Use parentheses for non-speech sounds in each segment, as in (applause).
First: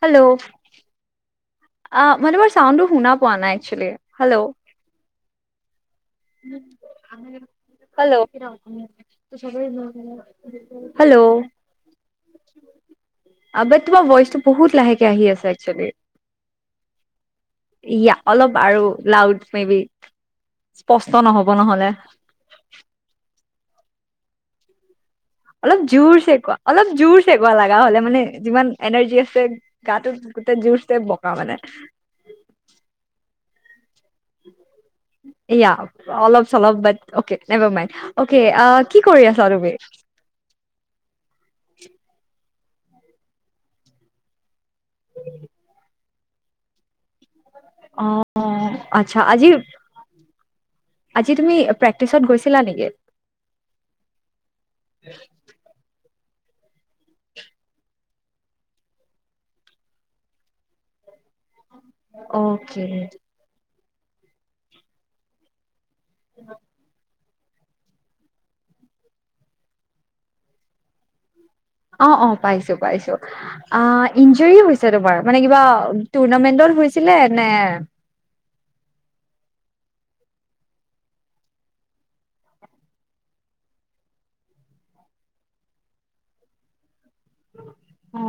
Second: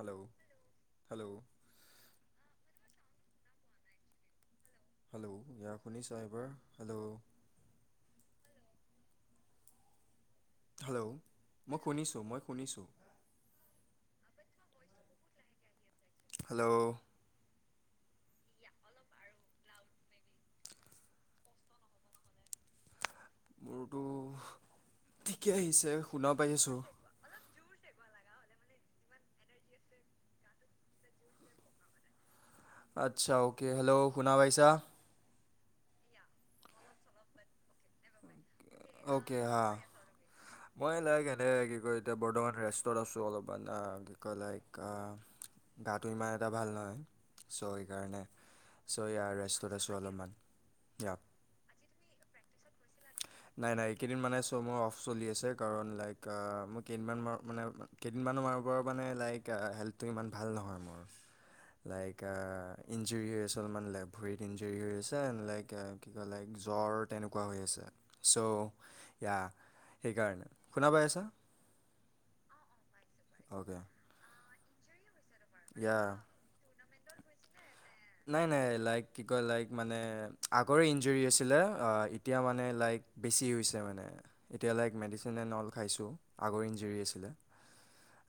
Hello. Hello অহ, মানে মই চাউণ্ডটো শুনা পোৱা নাই actually hello. Hello (unintelligible) hello. (unintelligible) Hello মই শুনিছোঁ, মই শুনিছোঁ। বাট তোমাৰ ভইচটো বহুত লাহেকে আহি আছে একচুৱেলী। হেল্ল'। এইয়া অলপ আৰু লাউড মে বি। স্পষ্ট নহ'ব নহ'লে। মোৰতো ঠিকে অলপ আহিছে জোৰ শুনা চে পাই কোৱা, আছোঁ অলপ জোৰ চে কিবা লাগা হ'লে মানে যিমান এনাৰ্জি আছে গাটোত গোতেই জোৰছে বকা মানে আচ্ছা, অ'কে হেল্ল' শুনা পাইছা? এইয়া অলপ চলপ but okay, never mind okay অ' কি কৰি অ'কে আছা তুমি? আহ মই লাইক এনে কি কয় এতিয়া বৰ্তমান ৰেষ্টত আছোঁ অলপমান আহ ইকঅ লাইক আহ, গাটো ইমান এটা ভাল নহয়। ছ' সেইকাৰণে, অ' ছ' আচ্ছা ইয়া আজি ৰেষ্টত আছোঁ অলপমান ইয়াৰ প্ৰেক্টিছত গৈছিলা নেকি? নাই, নাই এইকেইদিন মানে চ'ব মোৰ অফ চলি আছে কাৰণ লাইক আহ মই কেইদিনমান মা মানে কেইদিনমান মানোৰ পৰা মানে লাইক হেল্থ টো ইমান ভাল নহয় মোৰ লাইক আহ অ'কে ইনজুৰি হৈ আছোঁ অলপমান লেট ভৰিত ইনজুৰি হৈ আছে, লাইক আহ ইফালে জ্বৰ তেনেকুৱা হৈ আছে। ছ ইয়া সেইকাৰণে শুনা পাইছ? অ অহ পাইছো পাইছো। অহ ই বিজয়ী হৈছে তোমাৰ। মানে কিবা য়া টুৰ্ণামেন্টল হৈছিলে নে নাই নাই লাইক কি কয় লাইক মানে আগৰে ইঞ্জৰি আছিলে, এতিয়া মানে লাইক বেছি হৈছে মান, এতিয়া লাইক মেডিচিন এড অ'ল খাইছোঁ, আগৰ ইঞ্জৰি আ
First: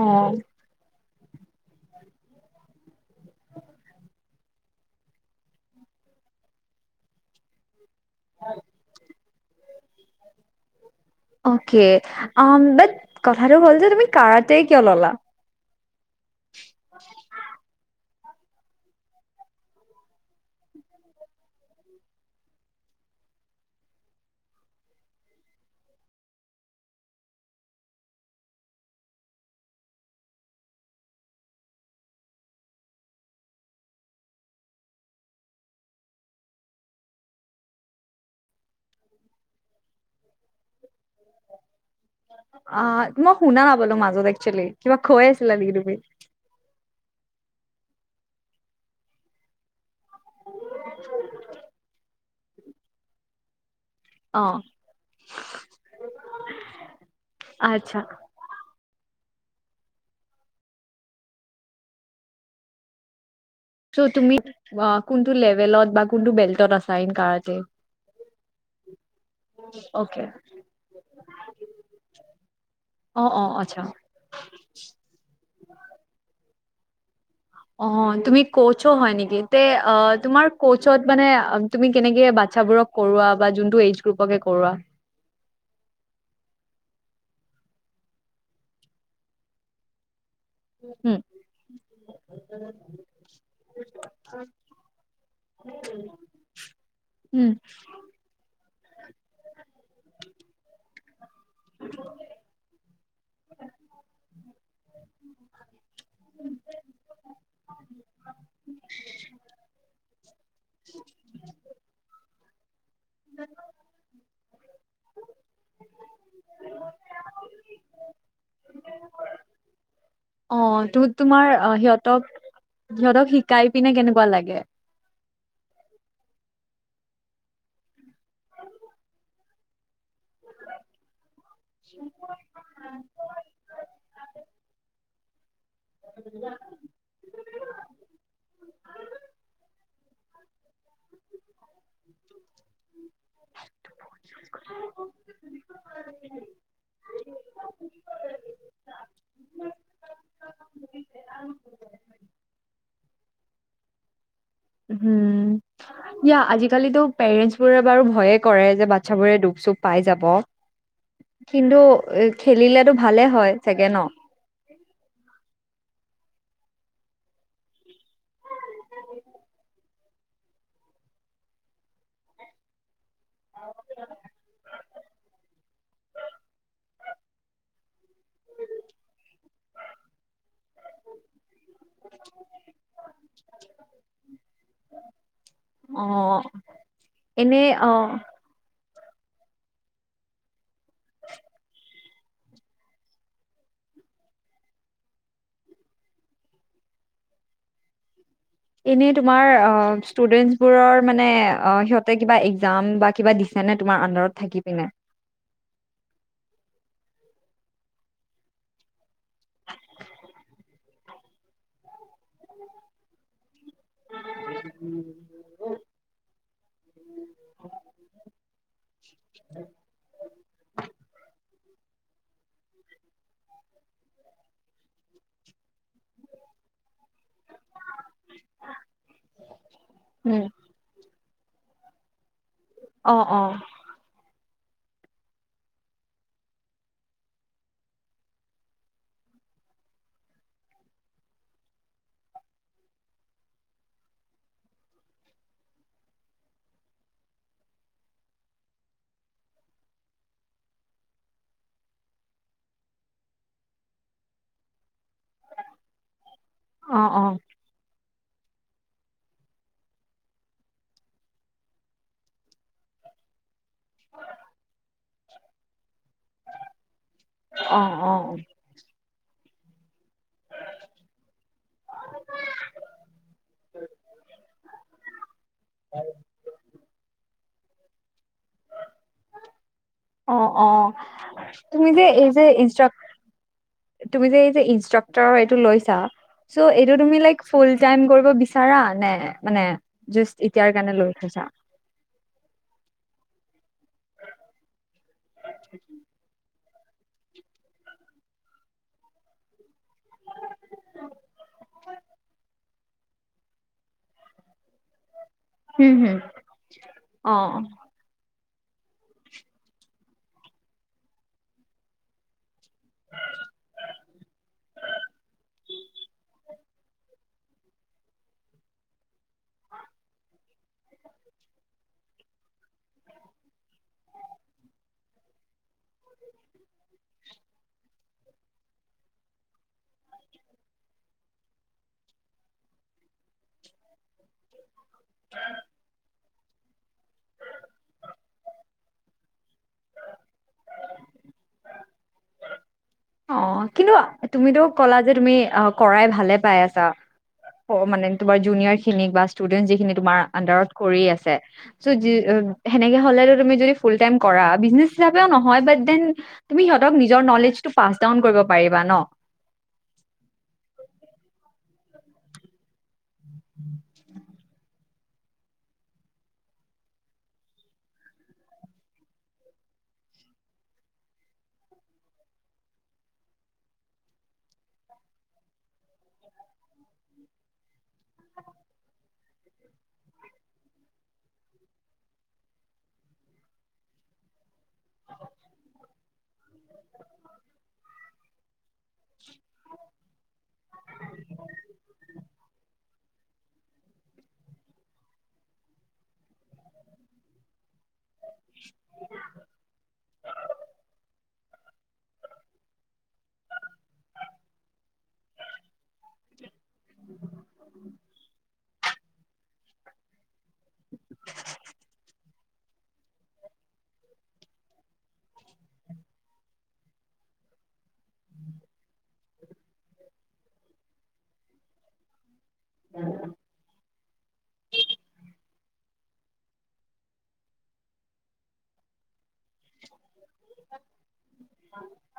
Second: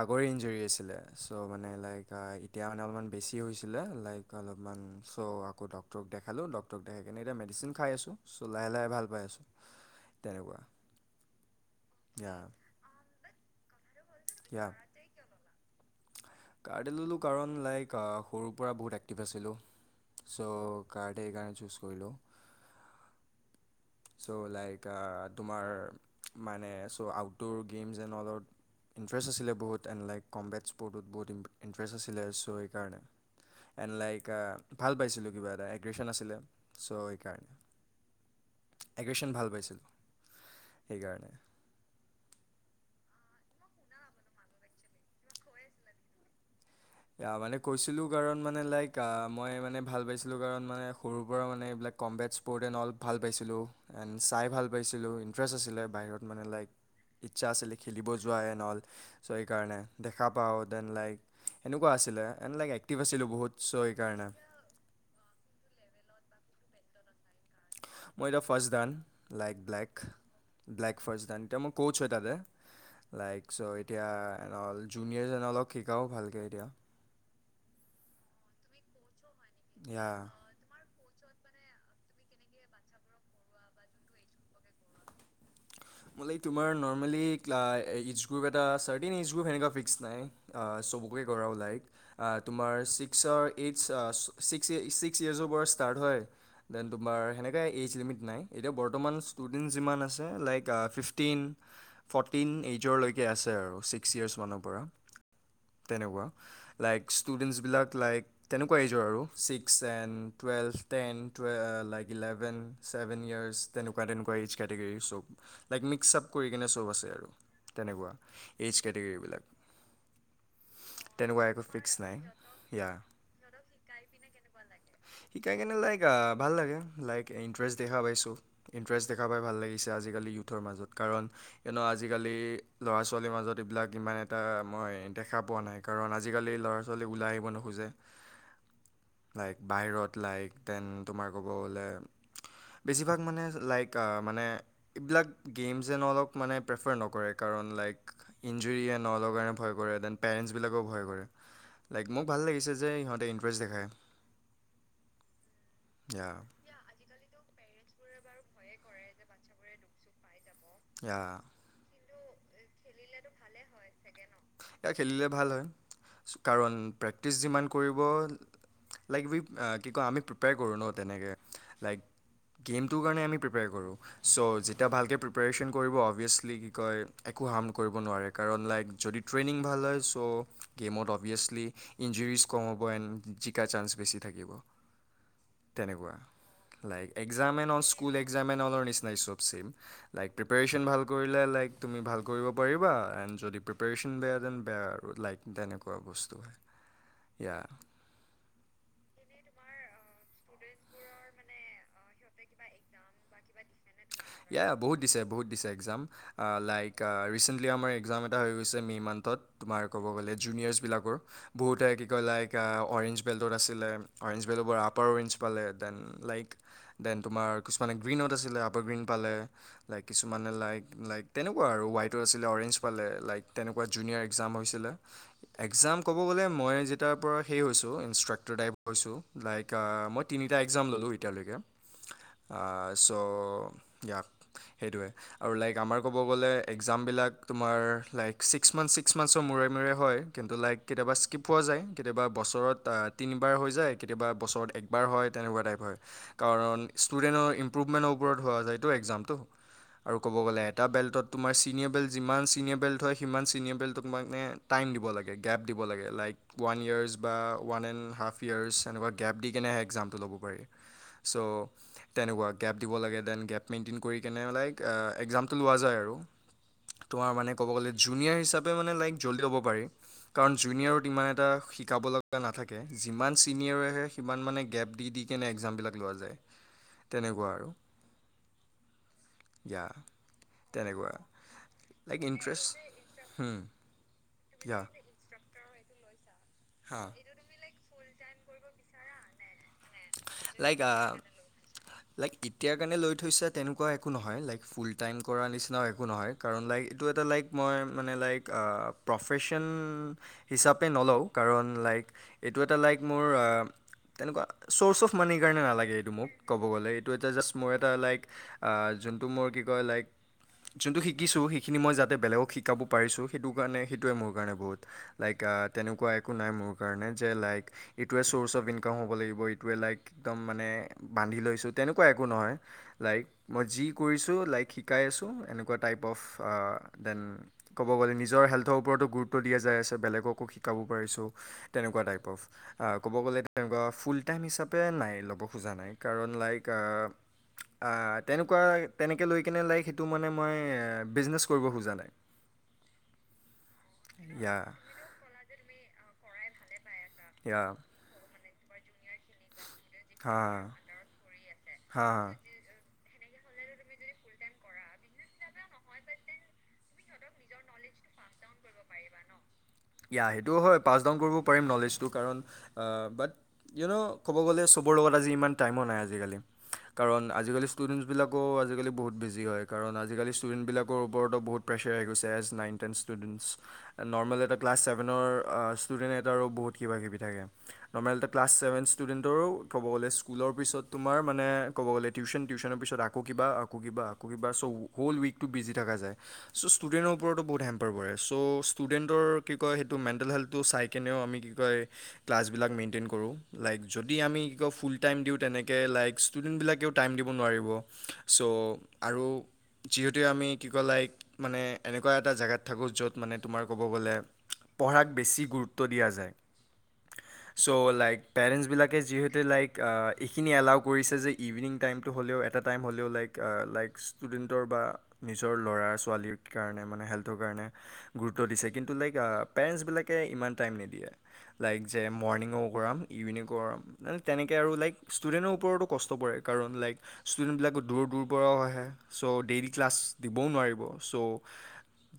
আগৰে ইঞ্জৰি আছিলে। চ' মানে লাইক এতিয়া মানে অলপমান বেছি হৈছিলে লাইক চ' আকৌ ডাক্তৰ দেখালো ডাক্তৰক দেখাই কিনে এতিয়া মেডিচিন খাইছো। চ' লাহে লাহে ভাল পাই আছোঁ। তেনেকুৱা। অকে ইয়া আহ বাট, কথাটাটো যে তুমি কাৰাটেই ইয়া কিয় ল'লা? কাৰাটে ললোঁ কাৰণ লাইক আহ সৰুৰ পৰা বহুত এক্টিভ আছিলোঁ, ছ' কাৰাটে এইকাৰণে চুজ কৰিলোঁ, চ' লাইক আহ তোমাৰ মানে চ' আউটড'ৰ গেমছ এড অলত ইণ্টাৰেষ্ট আছিলে বহুত এণ্ড লাইক কম্বেটছ স্পৰ্টত বহুত ইণ্টাৰেষ্ট আছিলে চ' সেইকাৰণে এণ্ড লাইক ভাল পাইছিলোঁ কিবা এটা, এগ্ৰে্ছন আছিলে চ' সেইকাৰণে এগ্ৰে্ছন ভাল পাইছিলোঁ সেইকাৰণে। অ', মই শুনা নাপালোঁ মাজত একছুৱেলী, কিবা কই আছিলা নেকি তুমি? য়াহ মানে কৈছিলো কাৰণ মানে লাইক আহ মই মানে ভাল পাইছিলো কাৰণ মানে সৰুৰ পৰা মানে এইবিলাক কম্বেটছ স্পট এণ্ড অল ভাল পাইছিলোঁ। এন চাই অ', ভাল পাইছিলোঁ, ইণ্টাৰেষ্ট আছিলে, বাহিৰত মানে লাইক ইচ্ছা আছিলে আচ্ছা খেলিব যোৱ এন অল। চ' সেইকাৰণে দেখা পাওঁ দেন লাইক সেনেকুৱা আছিলে এণ্ড লাইক এক্টিভ আছিলোঁ বহুত। চ' তুমি আ কোনটো লেবেলত বা কোনটো বেল্টত আছা ইন কাৰা মই এতিয়া first dan, like black okay black first dan এতিয়া মই কোচ হয় তাতে, অ', লাইক অ', চ' আচ্ছা এতিয়া জুনিয়ৰছ এন অলক শিকাওঁ ভালকৈ এতিয়া। অ', তুমি কচও হয় নেকি? তে আহ ইয়া তোমাৰ ক চ' মানে তুমি কেনেকে বাচ্ছাবোৰক কৰোৱা বা যোনটো এইজ গ্ৰুপকে কৰোৱা। মানে তোমাৰ নৰ্মেলি ক্লা এইজ গ্ৰুপ এটা চাৰ্তেইন এইজ গ্ৰুপ সেনেকা ফিক্স নাই। আহ উম, চবকে কৰাও লাইক আহ তোমাৰ চি চাৰ এইট চাৰ আহ ছিক্স ছিক্স য়াৰছৰ পৰা ষ্টাৰ্ট হয়, ডেন তোমাৰ উম। সেনেকা এইজ লিমিট নাই, এতিয়া বৰ্ত বৰ্তমান ষ্টুডেন্ট যিমান আছে, লাইক তা ফিফটিন, ফৰ্টিন এইজ'লৈকে আছে আৰু ছিক্স ইয়াৰ্ছ মানৰ পৰা তেনেকুৱা, লাইক ষ্টুডেণ্টছবিলাক লাইক তেনেকুৱা এইজৰ আৰু ছিক্স এণ্ড টুৱেলভ, টেন টুয়ে লাইক ইলেভেন ছেভেন ইয়াৰছ তেনেকুৱা তেনেকুৱা এইজ কেটেগৰীৰ চব। লাইক মিক্স আপ কৰি কেনে চব আছে আৰু, তেনেকুৱা এইজ কেটেগৰী অ তো তেনেকুৱা তোমাৰ একো অ ফিক্স নাই, সিহঁতক য়াহ সিহঁতক শিকাই পিনে কেনেকুৱা লাগে শিকাই কেনে লাইক ভাল লাগে। লাইক ইন্টাৰেষ্ট দেখা পাইছো, ইন্টাৰেষ্ট দেখা পাই ভাল লাগিছে আজি। আজিকালি ইউথৰ মাজত, কাৰণ এনেও আজিকালি ল'ৰা ছোৱালীৰ মাজত এইবিলাক ইমান এটা মই দেখা পোৱা নাই কাৰণ আজিকালি ল'ৰা ছোৱালী ওলাই আহিব নোখোজে, লাইক বাহিৰত লাইক দেন তোমাৰ ক'ব গ'লে বেছিভাগ মানে লাইক আ মানে এইবিলাক গেমছ এন অলক মানে প্ৰেফাৰ নকৰে কাৰণ লাইক ইঞ্জৰি এন অলৰ কাৰণে ভয় কৰে দেন পেৰেন্টছবিলাকেও ভয় কৰে লাইক মোক ভাল লাগিছে যে সিহঁতে ইণ্টাৰেষ্ট দেখায়। হম, ইয়া আজিকালিটো পেৰেন্টছবোৰে বাৰু ভয়ে কৰে যে বাচ্ছাবোৰে দুখ চুখ পাই যাব। ইয়া কিন্তু এ খেলিলেতো ভালে হয় চাগে ন। এয়া খেলিলে ভাল হয়। কাৰণ প্ৰেক্টিচ যিমান কৰিব লাইক বি কি কয় আমি প্ৰিপেয়াৰ কৰোঁ ন তেনেকে লাইক গেম টো কাৰণে আমি প্ৰিপেয়াৰ কৰো, চ' যেত এতিয়া ভালকে প্ৰিপেৰেছন কৰিব অভিয়াছলি কি কয় একো হাৰ্ম কৰিব নোৱাৰে কাৰণ লাইক যদি ট্ৰেইনিং ভাল হয় চ' গে'মত অভিয়াছলি ইঞ্জুৰিছ কম হ'ব এণ্ড জিকা চাস বেছি থাকিব, অ তেনেকুৱা লাইক এক্জাম এনে এণ্ড অল অ স্কুল একসাম এণ্ড অলৰ নিচ (unintelligible) লাইক প্ৰিপেৰেচন ভাল কৰিলে লাইক তুমি ভাল কৰিব পাৰিবা এণ্ড যদি প্ৰিপেৰেছ (unintelligible) লাইক তেনেকুৱা বস্তু (unintelligible) এনে তোমাৰ অ' ষ্টুডেন্টছ বোৰৰ মানে অ' সিহঁতে কিবা এক্জাম বা কিবা দিছে নে তোমাৰ আনদাৰত ইয়া থাকি পিনে। বহুত দিছে বহুত দিছে এক্সাম আ লাইক ৰিচেণ্টলি আমাৰ এক্সাম এটা হৈ গৈছে মে' মান্থত তোমাৰ ক'ব গ'লে জুনিয়াৰ্চবিলাকৰ বহুতে কি কয় লাইক আ অৰেঞ্জ বেল্টত আছে (unintelligible) অৰেঞ্জ বেল্টৰ পৰা আপাৰ অৰেঞ্জ পালে, ডেন লাইক ডেন তোমাৰ কিছুমানে গ্ৰীনত আছিলে আপাৰ গ্ৰীণ। লাইক কিছুমানে লাইক তেনেকুৱা আৰু হোৱাইটো আছিলে অৰেঞ্জ পালে লাইক তেনেকুৱা জুনিয়ৰ এক্সাম হৈছিলে, এক্সাম ক'ব গ'লে মই যেতিয়াৰ পৰা সেই হৈছোঁ ট্ৰেক্টৰ ড্ৰাইভ হৈছো লাইক আ মই উম তিনিটা এক্জাম ল'লোৱে। এতিয়ালৈকে আ অ অ চ' (unintelligible) সেইটোৱে আৰু লাইক আমাৰ ক'ব গ'লে এক্সামবিলাক তোমাৰ লাইক ছিক্স মান্থ - ছিক্স মান্থছৰ মূৰে- মূৰে হয়, কিন্তু লাইক কেতিয়াবা স্কিপ হোৱা যায় কেতিয়াবা বছৰত আ তিনিবাৰ হৈ যায় কেতিয়াবা বছৰত একবাৰ হয় তেনেকুৱা টাইপ হয়, কাৰণ ষ্টুডেণ্টৰ ইমপ্ৰুভমেণ্টৰ ওপৰত হোৱা যায়। এইটো এক্জামটো আৰু ক'ব গ'লে এটা বেল্টত তোমাৰ চিনিয়ৰ বেল্ট যিমান চিনিয়ৰ বেল্ট হয় সিমান চিনিয়ৰ বেল্ট তোমাক নে টাইম দিব লাগে। গেপ দিব লাগে, লাইক ৱান অ ইয়েৰ্ছ অ বা ৱান এণ্ড হাফ ইয়েৰচ এনেকুৱা গেপ দি কিনে এক্সামটো ল'ব পাৰি, চ' তেনেকুৱা গেপ দিব লাগে ডেন গেপ মেইনটেইন কৰি কেনে লাইক একজামটো লোৱা যায় আৰু। তোমাৰ মানে ক'ব অ অ গ'লে জুনিয়ৰ হিচাপে মানে লাইক জলদি হ'ব পাৰি কাৰণ জুনিয়ৰৰত ইমান এটা শিকাব লগা নাথাকে, যিমান ছিনিয়ৰে আহে সিমান মানে গেপ দি- দি কেনে একজামবিলাক লোৱা যায় তেনেকুৱা আৰু ইয়া অ', -অ', তেনেকুৱা তুমি যে লাইক এই যে ইণ্টাৰেষ্ট ইনষ্টাক, হুম ইয়া ইনষ্ট্ৰাকতৰ এইটো লৈছা ছা চ' এইটো হা তুমি লাইক ফুল ৰিটাৰ্ণ কৰিব বিচাৰা নে মানে জাষ্ট এতিয়াৰ লাইক কাৰণে লৈ আহ থৈছা? লাইক এতিয়াৰ কাৰণে লৈ থৈছা। তেনেকুৱা একো নহয়, লাইক ফুল টাইম কৰা নিচিনাও একো নহয়। কাৰণ লাইক এইটো এটা লাই, মই মানে লাইক প্ৰফেশ্বন হিচাপে নলওঁ, কাৰণ লাইক এইটো এটা লাইক মোৰ তেনেকুৱা চৰ্জ অফ। মানিৰ কাৰণে হুম নালাগে, এইটো হুম মোক ক'ব গ'লে এইটো এটা অ জাষ্ট মই এটা লাইক যোনটো মোৰ কি কয় লাইক যোনটো শিকিছো, সেইখিনি মই যাতে বেলেগক শিকাব পাৰিছো, সেইটো কাৰণে সেইটোৱে মোৰ কাৰণে বহুত লাইক তেনেকুৱা একো নাই মোৰ কাৰণে, যে লাইক এইটোৱে চ'ৰ্চ অফ ইনকাম হ'ব লাগিব। টোৱে লাইক একদম মানে বান্ধি লৈছো তেনেকুৱা একো নহয়। লাইক মই যি কৰিছো লাইক শিকাই আছো। এনেকুৱা টাইপ অফ দেন ক'ব গ'লে নিজৰ হেল্থৰ ওপৰতো গুৰুত্ব দিয়া যায় আছে বেলেগকো শিকাব পাৰিছো তেনেকুৱা টাইপ অফ ক'ব গ'লে তেনেকুৱা ফুল (unintelligible) নাই ল'ব খোজা নাই কাৰণ লাইক তেনেকুৱা তেনেকৈ লৈ কিনে লাইক, সেইটো মানে মই বিজনেছ কৰিব খোজা নাই। অ' কিন্তু ইয়া তুমিতো ক'লা যে তুমি আহ কৰাই ভালে পাই আছা। ইয়া অ' মানে তোমাৰ জুনিয়ৰ। খিনিক বা ষ্টুডেণ্ট যিখিনি তোমাৰ হা আণ্ডাৰত কৰি আছে, চ' হা যি হা সেনেকে হ'লে তুমি যদি ফুল টাইম হিচাপে কৰা, বিজনেছ বুলিও নহয় বাট ডেন তুমি সিহঁতক নিজৰ নলেজ টো পাষ্ট ডাউন কৰিব পাৰিবা ন'। ইয়া, সেইটোও হয়। পাছ ডাউন কৰিব পাৰিম নলেজটো কাৰণ বাট ইউ ন ক'ব গ'লে চব ওপৰ লগত আজি ইমান টাইমো নাই, আজিকালি কাৰণ আজিকালি ষ্টুডেণ্টছবিলাকো আজিকালি বহুত বিজি হয়। কাৰণ আজিকালি ষ্টুডেণ্টবিলাকৰ ওপৰতো বহুত প্ৰেছাৰ আহি গৈছে। As nine, ten students normal এটা ক্লাছ ছেভেনৰ ষ্টুডেণ্ট এটাৰো বহুত কিবা-কিবি থাকে। নৰ্মেল এটা ক্লাছ ছেভেন ষ্টুডেটৰো ক'ব গ'লে স্কুলৰ পিছত তোমাৰ মানে ক'ব গ'লে টিউচন, টিউচনৰ পিছত আকৌ কিবা, আকৌ কিবা, আকৌ কিবা বা চ' হ'ল উইকটো বিজি থকা যায় ছ' ষ্টুডেণ্টৰ ওপৰতো বহুত হেম্পাৰ পৰে চ' ষ্টুডেণ্টৰ। কি কয় সেইটো মেণ্টেল হেল্থটো চাই কেনেও আমি কি কয় ক্লাছবিলাক মেইনটেইন কৰো। লাইক যদি আমি কি কয় ফুল টাইম দিও, তেনেকৈ লাইক ষ্টুডেণ্টবিলাকেও টাইম দিব নোৱাৰিব। চ' আৰু যিহেতুে আমি কি কয় লাইক মানে এনেকুৱা এটা জেগাত থাকো, য'ত মানে তোমাৰ ক'ব গ'লে পঢ়াক বেছি গুৰুত্ব গুৰুত্ব দিয়া যায়, চ' লাইক পেৰেনচ বিলাক এই যিহেতু লাইক এইখিনি এলাও কৰিছে যে ইভিনিং টাইমটো হ'লেও এটা এটা টাইম হ'লেও লাইক লাইক ষ্টুডেণ্টৰ বা নিজৰ ল'ৰা ছোৱালীৰ কাৰণে মানে হেল্থৰ কাৰণে গুৰুত্ব দিছে কিন্তু লাইক ইয়াৰ, পেৰেণ্টচবিলাকে ইমান টাইম নিদিয়ে, লাইক যে মৰ্ণিং ন কৰাম ইভিনিং কৰাম মানে তেনেকৈ আৰু লাইক ষ্টুডেণ্টৰ ওপৰতো কষ্ট পৰে, কাৰণ লাইক ষ্টুডেণ্টবিলাকো দূৰ দূৰ পৰাও আহে চ' ডেইলী ক্লাছ দিবও নোৱাৰিব। চ',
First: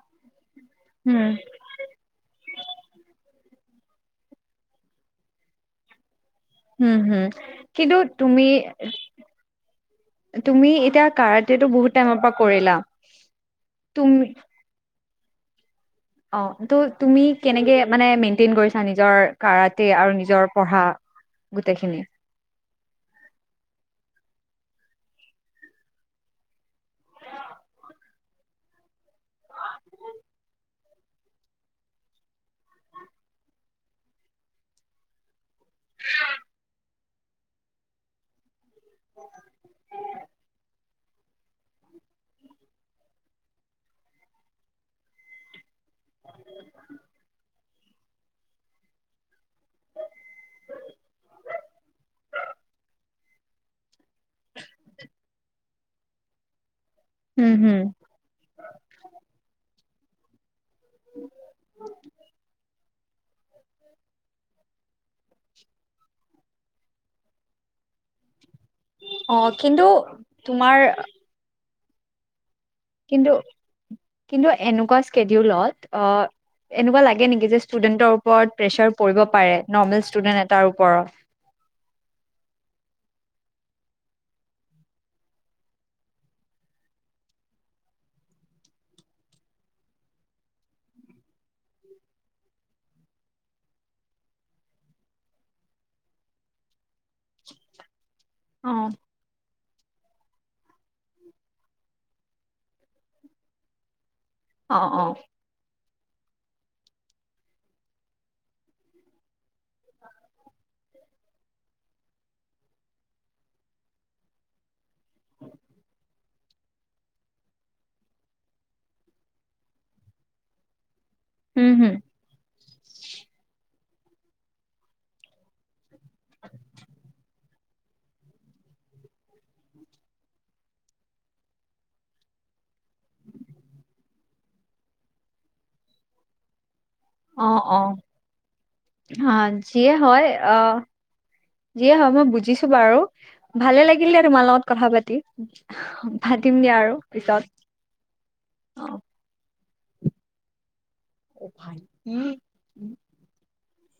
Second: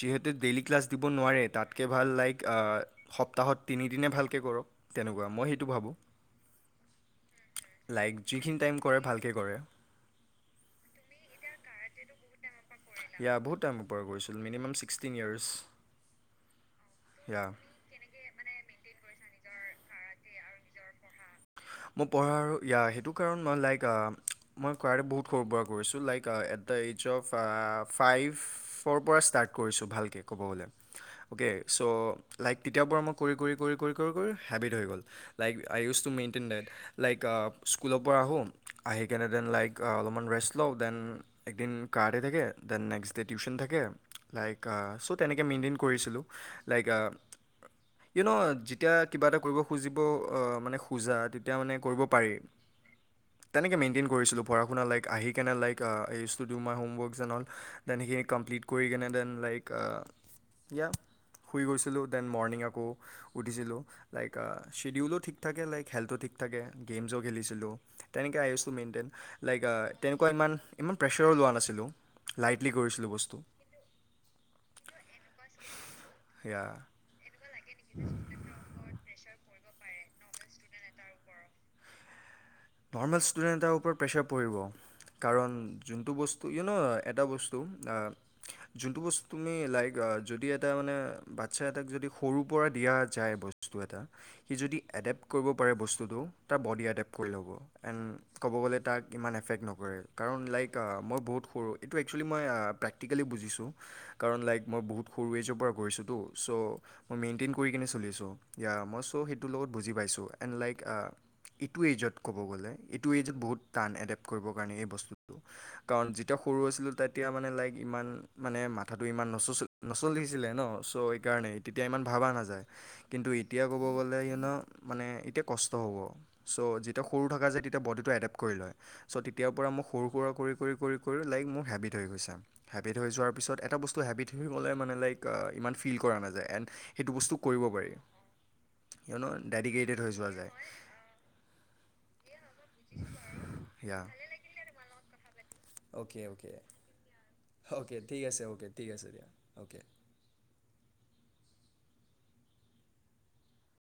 যিহেতু ডেইলী ক্লাছ দিব উম। নোৱাৰে তাত লাইক সপ্তাহত তিনিদিনে ভালকৈ কৰক, তেনেকুৱা। মই সেইটো ভাবোঁ। উম, হুম। কিন্তু লাইক তুমি, যিখিনি টাইম কৰে ভালকৈ কৰে তুমি এতিয়া কাৰাতেতো বহুত টাইমৰ পৰা কৰিলা ইয়া, বহুত টাইমৰ পৰা তুমি কৰিছিলোঁ, মিনিমাম চিক ছিক্সটিন ইয়াৰছ অ', ত' তুমি কেনেকে মানে মেইনটেইন কৰিছা নিজৰ কাৰাট তে আৰু নিজৰ পঢ়া। গোটেইখিনি? মই পঢ়াৰ সেইটো কাৰণ মই লাইক (unintelligible) মই কাৰাটে বহুত সৰুৰ পৰা কৰিছোঁ like at the age of ফাইভৰ পৰা ষ্টাৰ্ট কৰিছোঁ ভালকৈ ক'ব গ'লে অ'কে ছ' লাইক তেতিয়াৰ পৰা মই কৰি কৰি কৰি কৰি কৰি কৰি হেবিট হৈ গ'ল লাইক আ use to maintain that like স্কুলৰ পৰা আহোঁ আহি কেনে দেন লাইক অলপমান ৰেষ্ট লওঁ দেন একদিন কাৰাটে থাকে, দেন নেক্সট ডে টিউশন থাকে লাইক চ তেনেকে মেইন্টেইন কৰিছিলোঁ, লাইক আ ইউ নো যেতিয়া কিবা এটা কৰিব খুজিব অ মানে খোজা তেত তেতিয়া মানে কৰিব পাৰি। তেনেকৈ মেইনটেইন কৰিছিলোঁ, পঢ়া শুনা লাইক, আহি কেনে লাইক, আ‌ (unintelligible) উম হুম। (unintelligible) দেন সেইখিনি কমপ্লিট কৰি কিনে দেন লাইক, আ ইয়া শুই গৈছিলোঁ দেন মৰ্ণিং আকৌ উঠিছিলো লাইক শ্বিডিউলো ঠিক থাকে লাইক হেল্থো ঠিক থে গেম খেলিছিলো তেনে, টু মেইনটেইন, অ লাইক কিন্তু তেনেকুৱা ইমান-ইমান প্ৰেছাৰো লোৱা নাছিলোঁ। লাইট কিন্তু-কিন্তু এনেকুৱা স্কেদ্যুলত অ', সেয়া এনেকুৱা লাগে নেকি যে ষ্টুদেন্তৰ উপৰত প্ৰেছাৰ পৰিব পাৰে নেকি? ষ্টুডেন্ট এটাৰ ওপৰত নৰ্মেল ষ্টুডেণ্ট এটাৰ ওপৰত প্ৰেছাৰ পৰিব। কাৰণ যোনটো বস্তু, ইও ন', এটা বস্তু, আ যোনটো বস্তু তুমি লাইক যদি এটা মানে বাচ্ছা এটাক যদি সৰুৰ পৰা দিয়া যায় বস্তু এটা, সি যদি এডেপ্ট কৰিব পাৰে বস্তুটো, তাৰ বডি এডেপ্ট কৰি এন্ড, ক'ব অ গ'লে তাক ইমান এফেক্ট নক কৰে কাৰণ লাইক মই বহুত সৰু এইটো একচেলি মই প্ৰেক্টিকেলি বুজিছো। কাৰণ লাইক অ মই অ বহুত সৰুৱেজৰ পৰা কৰিছো। চ', মই মেইনটেইন কৰি কিনে চলি আছোঁ, য়া, মই চ' সেইটোৰ লগত বুজি পাইছোঁ, এণ্ড লাইক আ, ইটো এইজত ক'ব গ'লে এইটো এইজত বহুত টান এডেপ্ট কৰিবৰ কাৰণে এই বস্তুটো কাৰণ যেতিয়া সৰু আছিলো তেতিয়া মানে লাইক ইমান মানে মাথাটো ইমান নচচ নচলিখিছিলে ন চ সেইকাৰণে হুম তেতিয়া হুম ইমান ভবা নাযায়, কিন্তু এতিয়া ক'ব গ'লে ইয় ন মানে এতিয়া কষ্ট হ'ব চ যিত তেতিয়া সৰু থকা যে তেতিয়া বডিটো এডেপ্ট কৰি লয়। চ' তেতিয়াৰ পৰা মোক সৰু সুৰা কৰি কৰি কৰি লাইক মোৰ হেবিট হৈ গৈছে। হেবিট হৈ যোৱাৰ পিছত এটা বস্তু হেবিট হৈ গ'লে মানে লাইক ইমান ফিল কৰা নাযায় এণ্ড। সেইটো বস্তু অ কৰিব অ পাৰি, কিয়নো আ, যিয়ে ডেডিকেটেড হৈ হয় যোৱা যায়। অ যিয়ে হয় মই বুজিছো বাৰু ভালে সেয়া লাগিল দ তোমাৰ লগত কথা পাতি। অ'কে অ'কে ভাতিম দিয়া আৰু পিছত। অকে ঠিক আছে অকে অ। ঠিক আছে দিয়া। অকে। উম উম।